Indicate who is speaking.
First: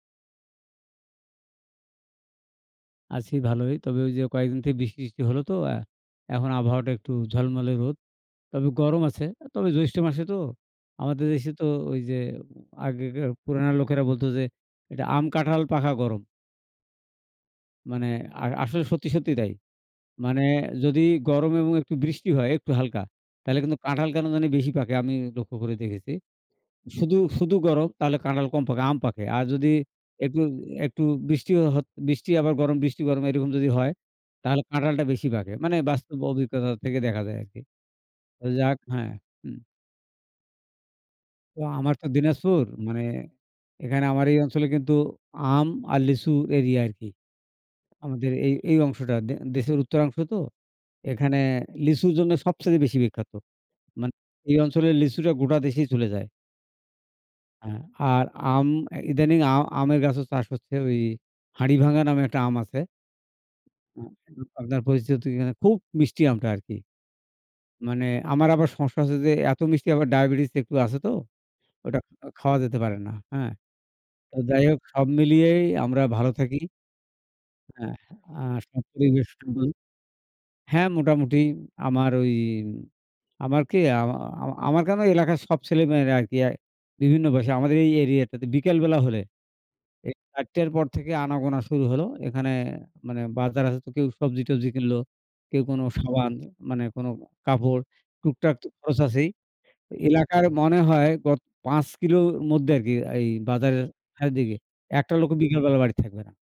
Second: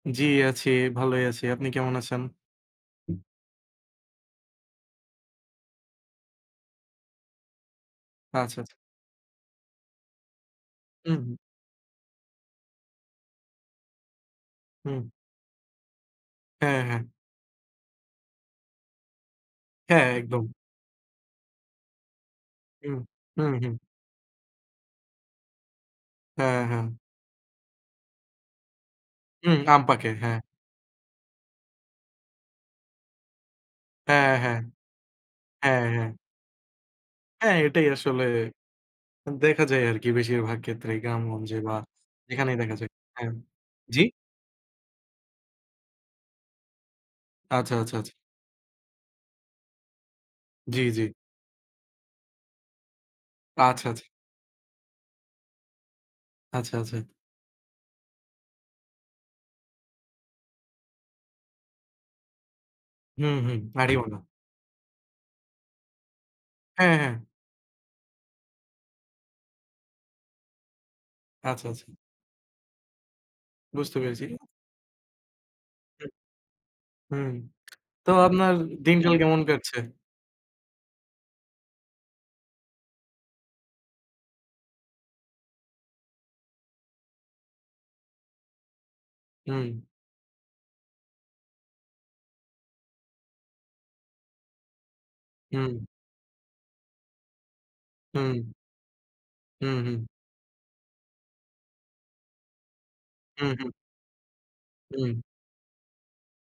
Speaker 1: জি আছি, ভালোই আছি। আপনি কেমন আছেন?
Speaker 2: আছি ভালোই। তবে ঐ যে কয়েকদিন থেকে বৃষ্টি-টিষ্টি হলো তো, এখন আবহাওয়াটা একটু ঝলমলে রোদ, তবে
Speaker 1: আচ্ছা।
Speaker 2: গরম আছে। তবে জ্যৈষ্ঠ মাসে তো
Speaker 1: হুম,
Speaker 2: আমাদের
Speaker 1: হু।
Speaker 2: দেশে তো ঐ যে আগেকার পুরানা লোকেরা বলতো যে
Speaker 1: হুম।
Speaker 2: এটা আম কাঁঠাল পাকা গরম।
Speaker 1: হ্যাঁ, হ্যাঁ।
Speaker 2: মানে, আ আসলে সত্যি, সত্যি তাই।
Speaker 1: হ্যাঁ,
Speaker 2: মানে,
Speaker 1: একদম।
Speaker 2: যদি গরম এবং একটু বৃষ্টি হয় একটু
Speaker 1: হুম,
Speaker 2: হালকা
Speaker 1: হু,
Speaker 2: তাহলে
Speaker 1: হুম।
Speaker 2: কিন্তু কাঁঠাল কেন জানি বেশি পাকে, আমি লক্ষ্য করে দেখেছি।
Speaker 1: হ্যাঁ, হ্যাঁ।
Speaker 2: শুধু, শুধু গরম তাহলে কাঁঠাল কম পাকে, আম পাকে। আর
Speaker 1: হুম,
Speaker 2: যদি
Speaker 1: আম পাকে। হ্যাঁ।
Speaker 2: একটু একটু বৃষ্টিও হ বৃষ্টি আবার গরম, বৃষ্টি গরম এ রকম যদি হয়,
Speaker 1: হ্যাঁ, হ্যাঁ।
Speaker 2: তাহলে কাঁঠালটা বেশি পাকে। মানে,
Speaker 1: হ্যাঁ, হ্যাঁ।
Speaker 2: বাস্তব অভিজ্ঞতা থেকে দেখা যায়
Speaker 1: হ্যাঁ,
Speaker 2: আরকি।
Speaker 1: এটাই আসলে
Speaker 2: ওই যাক হ্যাঁ, হু।
Speaker 1: দেখা যায় আর কি বেশিরভাগ ক্ষেত্রেই গ্রামগঞ্জে
Speaker 2: তো
Speaker 1: বা
Speaker 2: আমার তো
Speaker 1: এখানেই
Speaker 2: দিনাজপুর,
Speaker 1: দেখা যায়।
Speaker 2: মানে
Speaker 1: হ্যাঁ, জি?
Speaker 2: এখানে আমার এই অঞ্চলে কিন্তু আম আর লিচু এরিয়া আরকি।
Speaker 1: আচ্ছা, আচ্ছা, আচ্ছা।
Speaker 2: আমাদের এই অংশটা দেশের উত্তর অংশ তো
Speaker 1: জি, জি।
Speaker 2: এখানে লিচুর জন্য সবচেয়ে বেশি বিখ্যাত।
Speaker 1: আচ্ছা, আচ্ছা।
Speaker 2: মানে এই অঞ্চলের লিচুটা গোটা দেশে চলে যায়।
Speaker 1: আচ্ছা, আছে।
Speaker 2: অ্যা আর আম ইদানিং আ আমের গাছেও চাষ হচ্ছে। ওই হাড়ি ভাঙ্গা নামে একটা আম আছে।
Speaker 1: হুম, হু, হাড়িওয়ালা।
Speaker 2: [unintelligible] আপনার পরিচিতি কি না খুব মিষ্টি আমটা, আরকি।
Speaker 1: হ্যাঁ, হ্যাঁ।
Speaker 2: মানে, আমার আবার সমস্যা হচ্ছে যে এত মিষ্টি আবার ডায়াবেটিস একটু আছে তো,
Speaker 1: আচ্ছা, আচ্ছা।
Speaker 2: ওটা খাওয়া যেতে পারে না। হ্যাঁ,
Speaker 1: বুঝতে পেরেছি।
Speaker 2: তো যাই হোক, সব মিলিয়ে আমরা
Speaker 1: হু।
Speaker 2: ভালো থাকি
Speaker 1: হুম।
Speaker 2: হ্যাঁ,
Speaker 1: তো
Speaker 2: আ
Speaker 1: আপনার
Speaker 2: সব
Speaker 1: দিন কাল
Speaker 2: পরিবেশ
Speaker 1: কেমন
Speaker 2: কিন্তু,
Speaker 1: কাটছে?
Speaker 2: হ্যাঁ, মোটামুটি আমার ওই, আমার কি, আ আমা আমার কেন এলাকার সব ছেলে মেয়েরা আরকি অ্যা বিভিন্ন ভাষা আমাদের এই এরিয়াটাতে বিকেলবেলা হলে,
Speaker 1: হুম।
Speaker 2: এই ৪ টের পর থেকে আনাগোনা শুরু হলো। এখানে মানে বাজার আছে তো কেউ সবজি-টবজি কিনলো। কেউ কোন
Speaker 1: হুম।
Speaker 2: সাবান, মানে কোন কাপড়
Speaker 1: হুম।
Speaker 2: টুকটাক তো খরচ আছেই।
Speaker 1: হুম, হু।
Speaker 2: এলাকার মনে হয় গত ৫ কিলো মধ্যে আরকি এই
Speaker 1: হুম, হু।
Speaker 2: বাজারের দিকে একটা
Speaker 1: হুম।
Speaker 2: লোকও বিকেলবেলা বাড়িতে থাকবে না।